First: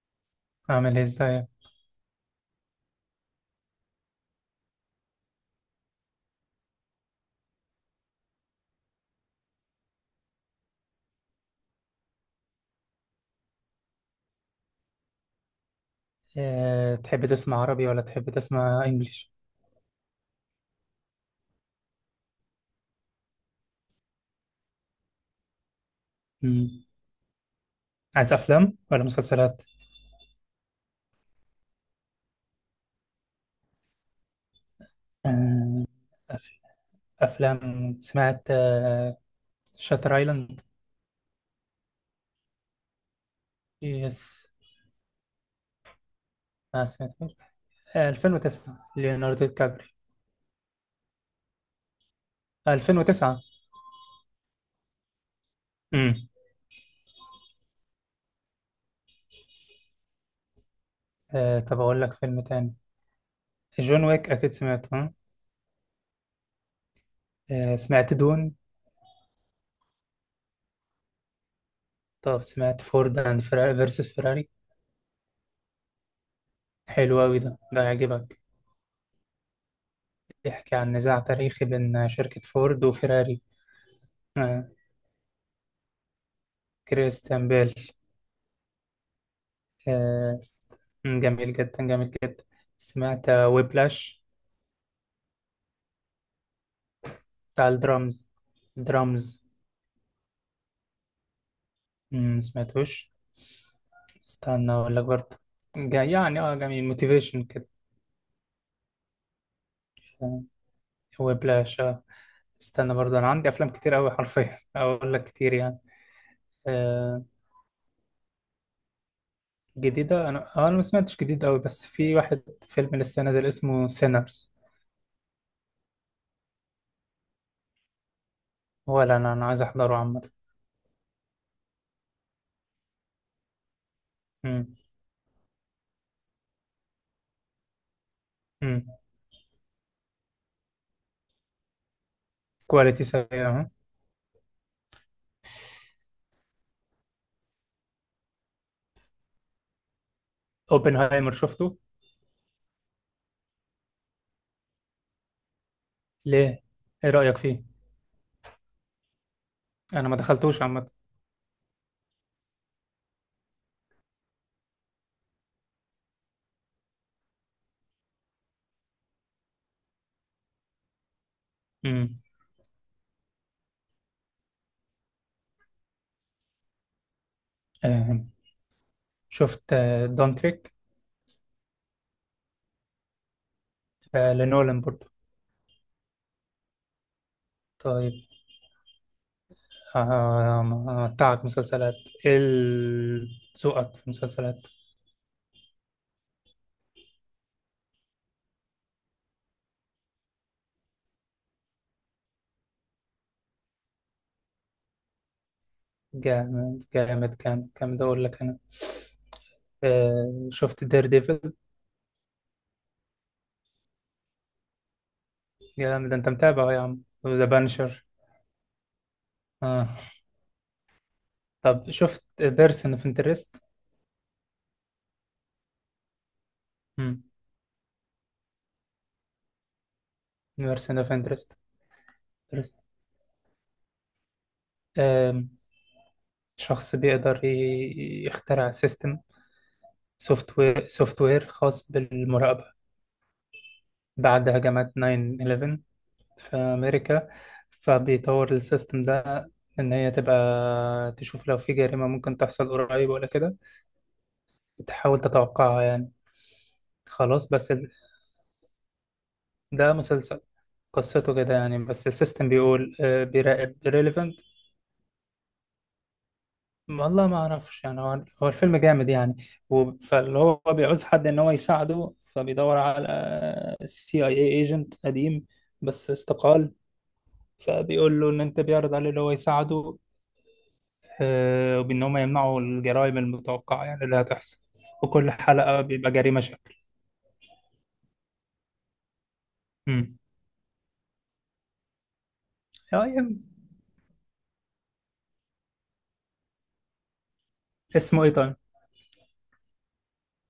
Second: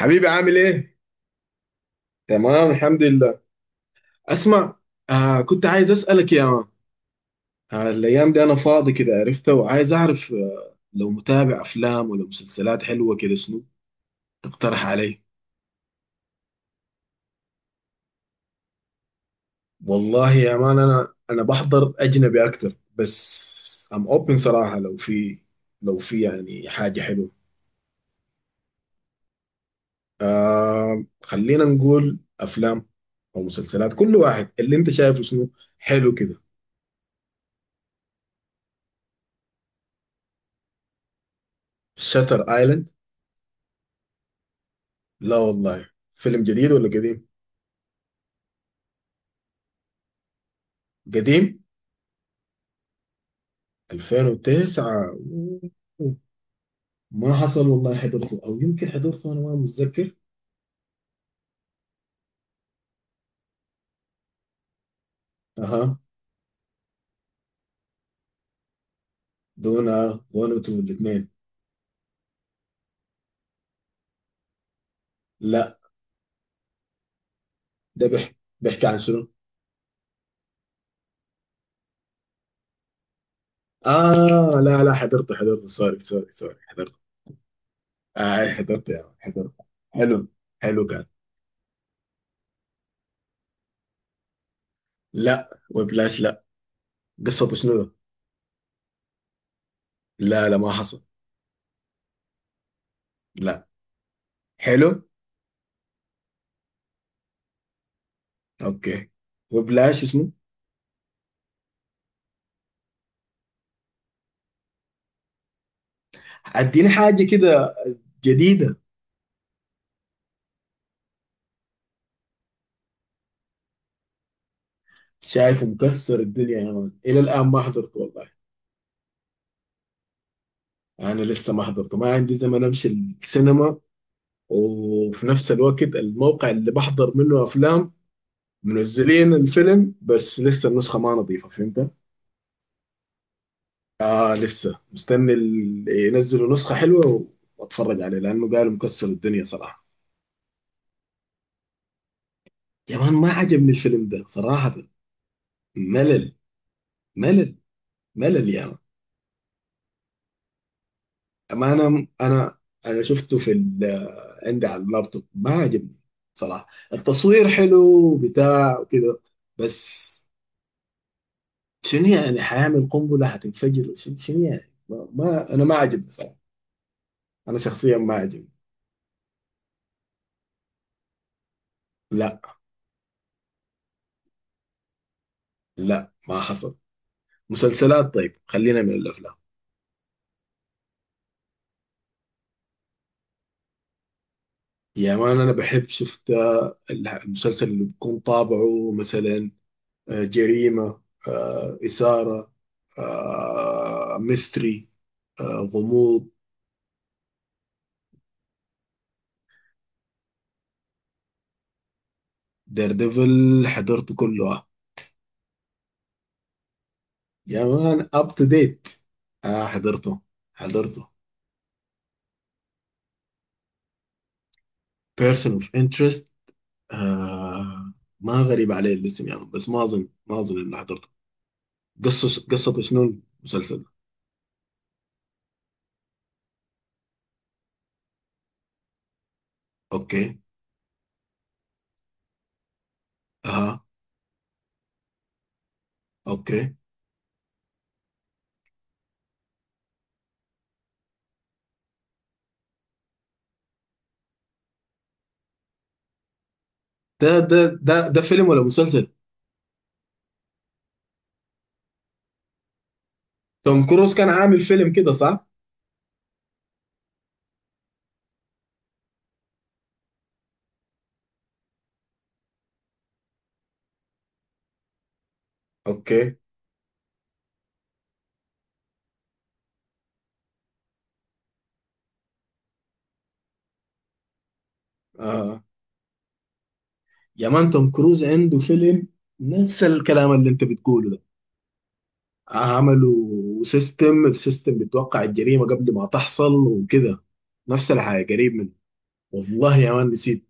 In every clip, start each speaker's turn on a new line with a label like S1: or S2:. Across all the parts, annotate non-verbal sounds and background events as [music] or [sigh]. S1: حبيبي عامل ايه؟
S2: أعمل إيه إزاي؟
S1: تمام الحمد لله. اسمع، كنت عايز اسألك يا مان. الايام دي انا فاضي كده، عرفت، وعايز اعرف لو متابع افلام ولا مسلسلات حلوة كده، شنو تقترح علي؟
S2: تحب تسمع عربي ولا تحب تسمع إنجليش؟
S1: والله يا مان انا بحضر اجنبي اكتر، بس اوبن صراحة. لو في، لو في يعني
S2: مم.
S1: حاجة حلوة.
S2: عايز أفلام ولا مسلسلات؟
S1: خلينا نقول افلام او مسلسلات، كل واحد اللي انت شايفه شنو.
S2: أه...
S1: حلو كده.
S2: أف... أفلام. سمعت شاتر أيلاند؟
S1: شاتر ايلاند؟
S2: يس.
S1: لا والله، فيلم جديد
S2: ما
S1: ولا قديم؟
S2: سمعتوش. 2009، ليوناردو دي كابري.
S1: قديم؟
S2: 2009.
S1: 2009؟
S2: مم.
S1: ما حصل والله، حضرته او يمكن حضرته، انا ما متذكر.
S2: طب أقول لك فيلم تاني. جون ويك أكيد سمعته، ها؟
S1: اها.
S2: سمعت دون.
S1: دونا 1 و 2 الاثنين.
S2: طب سمعت فورد أند فراري فيرسس فراري؟
S1: لا.
S2: حلو أوي ده
S1: ده بيحكي
S2: يعجبك.
S1: بيحكي عن شنو؟
S2: بيحكي عن نزاع تاريخي بين شركة فورد وفيراري.
S1: اه لا لا حضرته، حضرته، سوري سوري سوري، حضرته.
S2: كريستيان بيل.
S1: آه أي حضرته يا مان، حضرته. حلو.
S2: آه،
S1: حلو كان.
S2: جميل جدا، جميل جدا. سمعت ويبلاش؟
S1: لا وبلاش لا. قصته
S2: بتاع
S1: شنو ده؟
S2: الدرامز، درامز.
S1: لا لا ما حصل.
S2: سمعتوش.
S1: لا.
S2: استنى اقول
S1: حلو.
S2: لك برضه. يعني، جميل موتيفيشن كده.
S1: اوكي. وبلاش اسمه.
S2: ويبلاش استنى برضه، انا عندي افلام كتير قوي حرفيا [laughs] اقول لك كتير يعني.
S1: اديني حاجه
S2: آه
S1: كده جديده.
S2: جديده انا آه، انا ما سمعتش جديد قوي، بس في واحد فيلم لسه نازل اسمه سينرز.
S1: شايفه مكسر الدنيا يا مان، الى الان ما حضرته والله.
S2: ولا انا عايز احضره عامه.
S1: انا لسه ما حضرته، ما عندي زمن امشي السينما،
S2: امم.
S1: وفي نفس الوقت الموقع اللي بحضر منه افلام
S2: امم.
S1: منزلين الفيلم بس لسه النسخه ما نظيفه، فهمت.
S2: كواليتي سيئه.
S1: آه لسه مستني ينزلوا نسخه حلوه واتفرج عليه لانه قالوا مكسر الدنيا صراحه.
S2: اوبنهايمر شفته؟
S1: يا مان ما عجبني الفيلم ده صراحه، ملل.
S2: ليه؟ ايه رأيك
S1: ملل،
S2: فيه؟
S1: ملل يا مان.
S2: انا ما دخلتوش عامة.
S1: أما انا شفته في عندي على اللابتوب، ما عجبني صراحه. التصوير حلو بتاع وكذا، بس شنو
S2: امم.
S1: يعني، حيعمل قنبلة هتنفجر، شنو شنو يعني؟ ما أنا ما عجبني صراحة. أنا شخصيا ما
S2: آه،
S1: عجبني.
S2: شفت دونتريك؟
S1: لا
S2: لنولان برضو.
S1: لا ما حصل. مسلسلات
S2: طيب.
S1: طيب، خلينا من الأفلام.
S2: بتاعك مسلسلات، ايه ذوقك في مسلسلات؟
S1: يا مان أنا بحب شفت المسلسل اللي بيكون طابعه مثلا جريمة، إثارة، ميستري، آه، غموض.
S2: جامد جامد جامد جامد، اقول لك انا. شفت دير ديفل؟
S1: دير ديفل حضرته كله آه.
S2: جامد، انت متابع أهو يا عم، وذا
S1: يا
S2: بانشر.
S1: مان اب تو ديت. آه
S2: آه.
S1: حضرته، حضرته.
S2: طب شفت بيرسون اوف انترست؟
S1: بيرسون اوف انترست؟ آه ما غريب عليه الاسم يعني، بس ما اظن، ما اظن اني
S2: بيرسون
S1: حضرته.
S2: اوف انترست.
S1: قصة شنو المسلسل؟
S2: شخص بيقدر يخترع سيستم،
S1: اوكي.
S2: سوفت وير خاص بالمراقبة
S1: اها.
S2: بعد هجمات 9/11 في
S1: اوكي.
S2: أمريكا. فبيطور السيستم ده، إن هي تبقى تشوف لو في جريمة ممكن تحصل قريب ولا كده، تحاول تتوقعها يعني.
S1: ده
S2: خلاص،
S1: ده
S2: بس
S1: ده ده فيلم ولا مسلسل؟
S2: ده مسلسل. قصته كده يعني، بس السيستم بيقول بيراقب
S1: توم كروز كان
S2: ريليفنت.
S1: عامل فيلم كده صح؟
S2: والله ما أعرفش يعني، هو الفيلم جامد يعني. فاللي هو بيعوز حد إن هو يساعده، فبيدور على سي اي اي ايجنت قديم بس
S1: اوكي.
S2: استقال. فبيقول له ان انت، بيعرض عليه اللي هو يساعده، وبان هم يمنعوا الجرائم المتوقعه يعني اللي هتحصل. وكل
S1: آه
S2: حلقه بيبقى جريمه شكل.
S1: يا مان توم كروز عنده فيلم نفس
S2: امم.
S1: الكلام اللي انت بتقوله ده.
S2: يعني.
S1: عملوا سيستم، السيستم بتوقع الجريمة قبل ما تحصل وكده، نفس الحاجة
S2: اسمه ايه
S1: قريب
S2: طيب؟
S1: منه. والله يا مان نسيت،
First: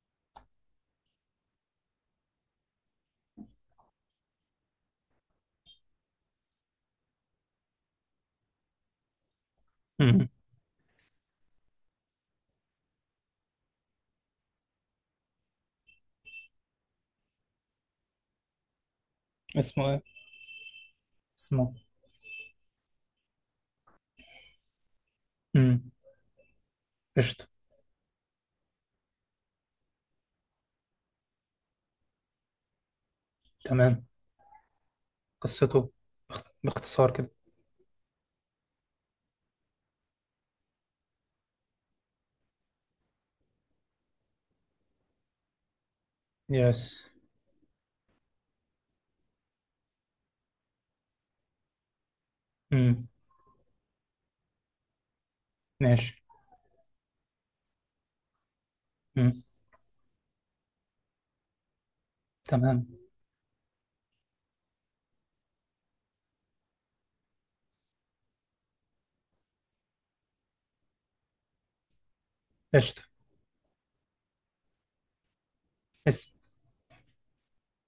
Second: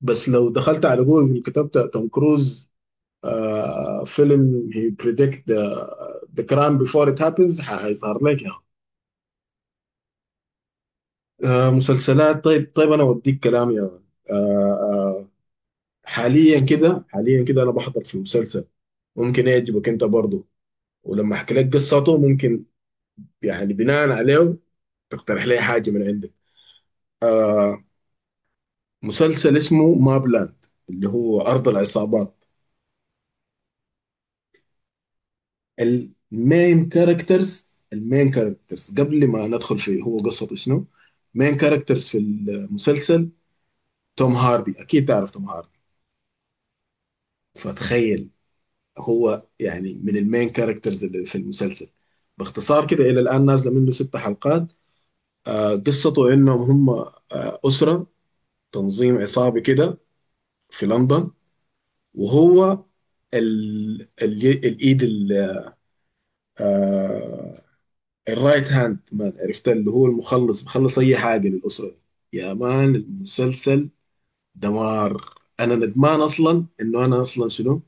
S1: بس لو دخلت على جوجل كتبت توم كروز آه فيلم هي بريدكت ذا كرايم بيفور ات هابنز، هيظهر لك. يا
S2: امم.
S1: آه مسلسلات طيب، طيب انا اوديك كلام يا مان. آه آه حاليا كده انا بحضر في مسلسل، ممكن يعجبك
S2: اسمه ايه؟
S1: انت برضه. ولما احكي لك
S2: اسمه.
S1: قصته ممكن يعني بناء عليه تقترح لي حاجه
S2: امم.
S1: من عندك.
S2: قشطه.
S1: آه مسلسل اسمه مابلاند، اللي هو ارض العصابات.
S2: تمام. قصته،
S1: المين
S2: باختصار كده.
S1: كاركترز المين كاركترز قبل ما ندخل في هو قصته شنو، مين كاركترز في المسلسل توم هاردي، اكيد تعرف توم هاردي.
S2: يس.
S1: فتخيل، هو يعني من المين كاركترز اللي في المسلسل. باختصار كده،
S2: امم.
S1: الى الان نازله منه 6 حلقات.
S2: ماشي.
S1: قصته انهم هم اسره، تنظيم
S2: امم.
S1: عصابي كده في لندن. وهو
S2: تمام.
S1: الايد آه، الرايت هاند مان، عرفت، اللي هو المخلص بخلص اي حاجه للاسره دي. يا مان
S2: قشطه.
S1: المسلسل دمار. انا ندمان
S2: اسم
S1: اصلا انه انا اصلا شنو،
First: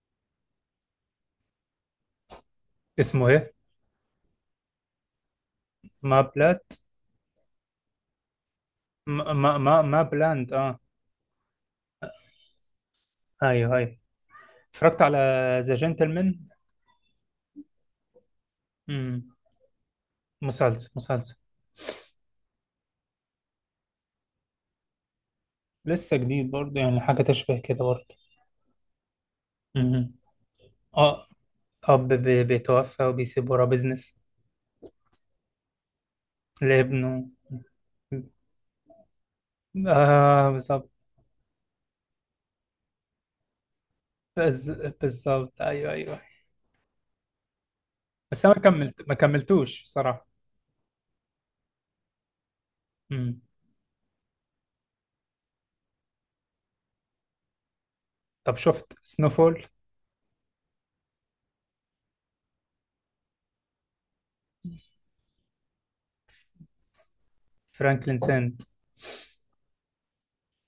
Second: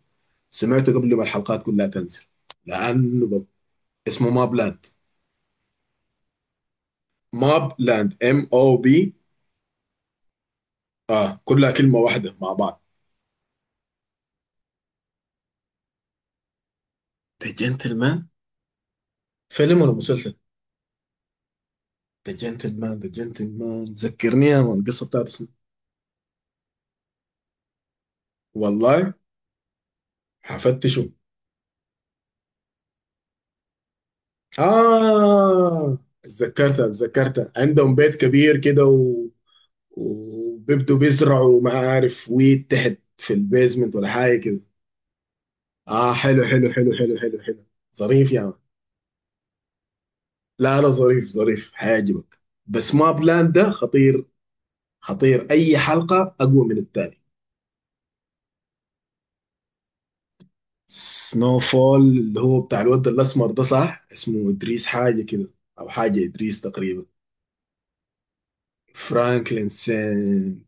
S1: سمعته قبل ما الحلقات كلها تنزل، لانه
S2: اسمه ايه؟
S1: اسمه ماب لاند.
S2: ما بلاد.
S1: ماب لاند، ام او بي.
S2: ما بلاند
S1: اه كلها كلمه واحده مع بعض.
S2: ايوه، ايوه. اتفرجت على ذا جنتلمان.
S1: ذا جنتلمان.
S2: امم.
S1: فيلم ولا مسلسل؟
S2: مسلسل، مسلسل.
S1: ذا جنتلمان ذكرني يا مان القصه بتاعته شنو.
S2: لسه جديد برضه، يعني حاجة تشبه كده برضه.
S1: والله
S2: مهم.
S1: حفتشه.
S2: اه. أب بيتوفى وبيسيب وراه بيزنس
S1: آه اتذكرتها
S2: لابنه.
S1: اتذكرتها عندهم بيت كبير كده
S2: آه بالظبط.
S1: وبيبدوا بيزرعوا ما عارف ويت تحت في البيزمنت ولا حاجة كده.
S2: بز- بالظبط، أيوه
S1: آه
S2: أيوه.
S1: حلو حلو حلو حلو حلو حلو، ظريف يا
S2: بس
S1: مان.
S2: أنا ما كملتوش بصراحة.
S1: لا لا ظريف، ظريف حيعجبك. بس ما
S2: مم.
S1: بلاند ده خطير، خطير أي حلقة أقوى من التاني.
S2: طب شفت سنوفول؟
S1: سنو فول اللي هو بتاع الواد الأسمر ده صح، اسمه إدريس حاجة كده، أو حاجة إدريس تقريبا.
S2: فرانكلين سنت.
S1: فرانكلين سين،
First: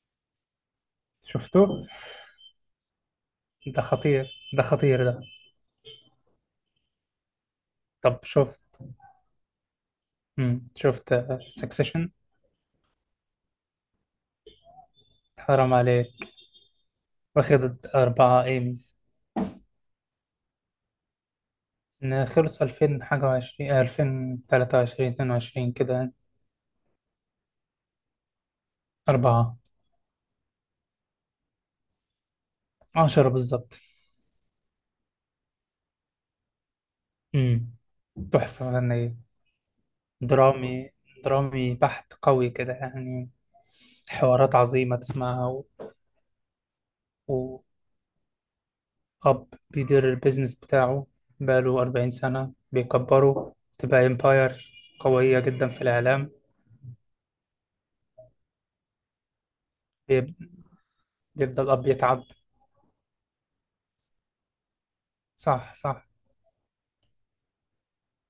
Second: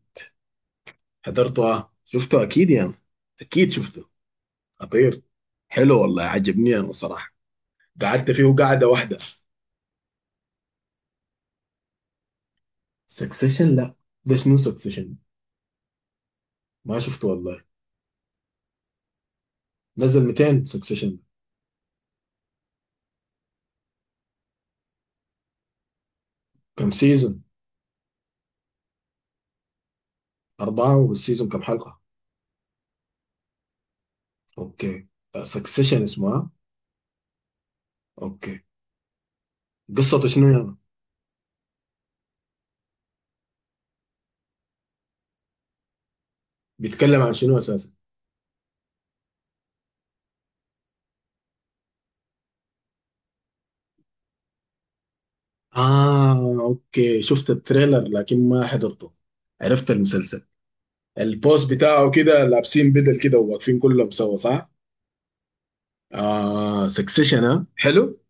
S1: حضرته
S2: شفته.
S1: اه شفته اكيد يا يعني. اكيد
S2: ده
S1: شفته.
S2: خطير، ده خطير ده.
S1: خطير. حلو والله عجبني انا صراحه،
S2: طب
S1: قعدت فيه
S2: شفت
S1: قعده واحده.
S2: مم. شفت سكسيشن؟
S1: سكسيشن؟ لا، ده شنو سكسيشن؟
S2: حرام عليك.
S1: ما شفته والله.
S2: واخد 4 إيميز.
S1: نزل 200 سكسيشن؟
S2: إن خلص ألفين حاجة وعشرين، 2023، 22 كده.
S1: كم سيزون؟
S2: أربعة.
S1: أربعة، والسيزون كم حلقة؟
S2: 10 بالظبط.
S1: أوكي. سكسيشن اسمها.
S2: امم.
S1: أوكي.
S2: تحفة فنية.
S1: قصته شنو يعني،
S2: درامي، درامي بحت قوي كده يعني. حوارات عظيمة تسمعها و...
S1: بيتكلم عن شنو أساسا؟
S2: وأب بيدير البيزنس بتاعه بقاله 40 سنة، بيكبره تبقى إمباير قوية جدا في الإعلام.
S1: آه أوكي، شفت التريلر لكن ما حضرته، عرفت
S2: بيب...
S1: المسلسل.
S2: بيبدأ
S1: البوست
S2: الأب
S1: بتاعه
S2: يتعب.
S1: كده لابسين بدل كده وواقفين كلهم سوا صح؟
S2: صح، صح.
S1: آه سكسيشن ها، حلو.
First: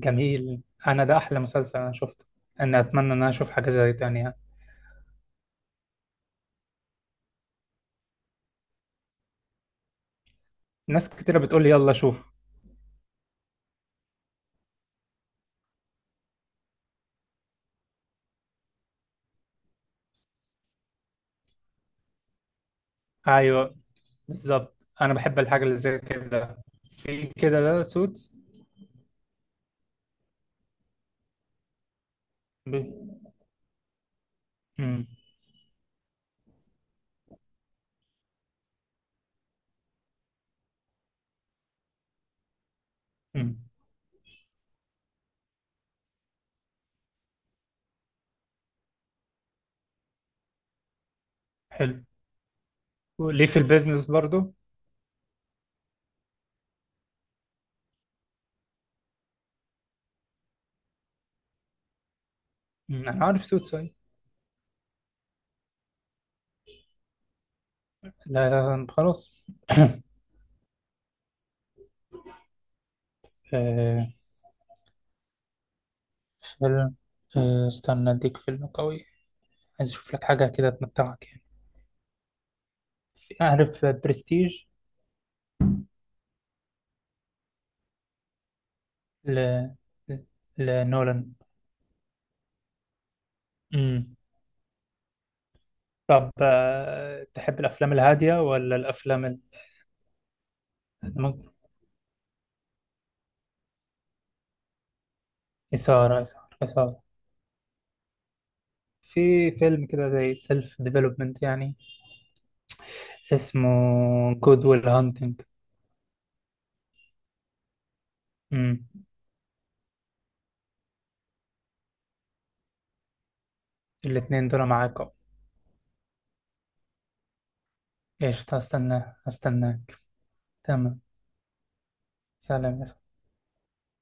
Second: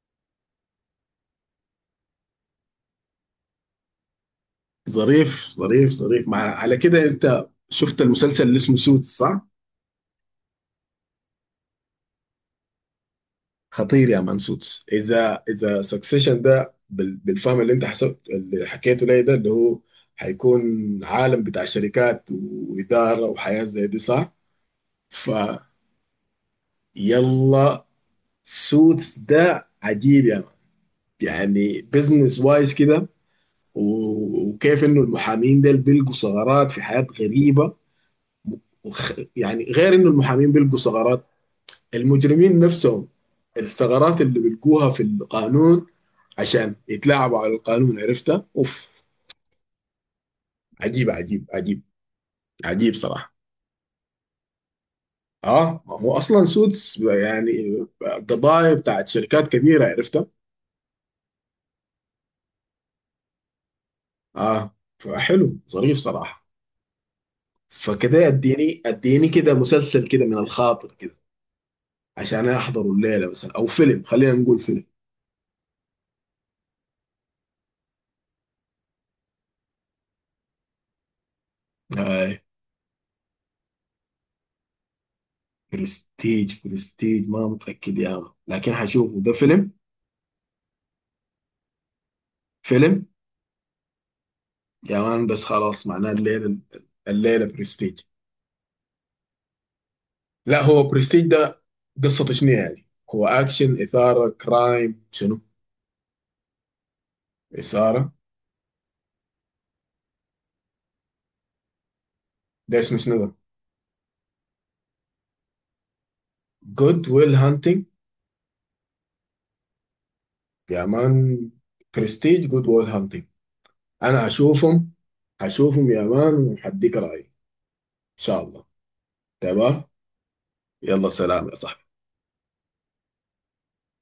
S2: جميل. أنا ده أحلى مسلسل أنا شفته. أنا أتمنى إن أنا أشوف حاجة زي تانية.
S1: ظريف ظريف ظريف. مع على كده انت شفت المسلسل اللي اسمه سوتس صح؟
S2: ناس كتيرة بتقول لي يلا شوف.
S1: خطير يا مان سوتس. اذا اذا سكسيشن ده بالفهم اللي انت حسبت اللي حكيته لي ده اللي هو هيكون عالم بتاع شركات واداره وحياه
S2: أيوه
S1: زي دي صح؟
S2: بالظبط، انا بحب الحاجه
S1: فيلا
S2: اللي زي كده. في كده، لا سوتس.
S1: سوتس ده عجيب يا مان، يعني بزنس وايز
S2: ب...
S1: كده، وكيف انه
S2: مم.
S1: المحامين دول بيلقوا ثغرات في حياه غريبه. يعني غير انه المحامين بيلقوا ثغرات، المجرمين نفسهم
S2: مم.
S1: الثغرات اللي بيلقوها في القانون عشان يتلاعبوا على القانون، عرفتها اوف. عجيب عجيب عجيب،
S2: حلو،
S1: عجيب صراحة.
S2: ليه في البيزنس برضو.
S1: اه ما هو اصلا سودس يعني قضايا بتاعت شركات كبيرة، عرفتها.
S2: مم. انا عارف سوتس أيوة.
S1: اه فحلو، ظريف صراحة. فكده
S2: لا
S1: اديني،
S2: لا،
S1: اديني
S2: خلاص.
S1: كده مسلسل كده من الخاطر كده عشان احضره الليلة
S2: [coughs]
S1: مثلا، او فيلم،
S2: آه،
S1: خلينا نقول فيلم.
S2: فيلم. استنى اديك فيلم قوي، عايز اشوف لك حاجه كده تمتعك يعني.
S1: آه
S2: اعرف برستيج.
S1: برستيج. برستيج ما متأكد يا مان لكن هشوفه. ده
S2: ل...
S1: فيلم؟
S2: ل- لنولان.
S1: فيلم
S2: مم.
S1: يا مان بس خلاص، معناه
S2: طب
S1: الليلة. الليلة
S2: تحب الافلام
S1: برستيج.
S2: الهاديه ولا الافلام
S1: لا هو برستيج
S2: ممكن-
S1: ده قصته شنو يعني، هو أكشن إثارة كرايم شنو؟
S2: اثاره، اثاره، اثاره.
S1: إثارة.
S2: في فيلم كده زي سيلف ديفلوبمنت يعني.
S1: ده اسمه شنو ده؟
S2: اسمه جود ويل هانتنج.
S1: جود ويل هانتنج.
S2: امم.
S1: يا مان برستيج، جود ويل هانتنج، أنا
S2: الاتنين دول
S1: هشوفهم.
S2: معاك اهو.
S1: هشوفهم يا مان وهديك رأيي إن شاء
S2: قشطة،
S1: الله.
S2: هستناه
S1: تمام.
S2: هستناك. تمام.
S1: يلا سلام يا صاحبي.
S2: سلام يا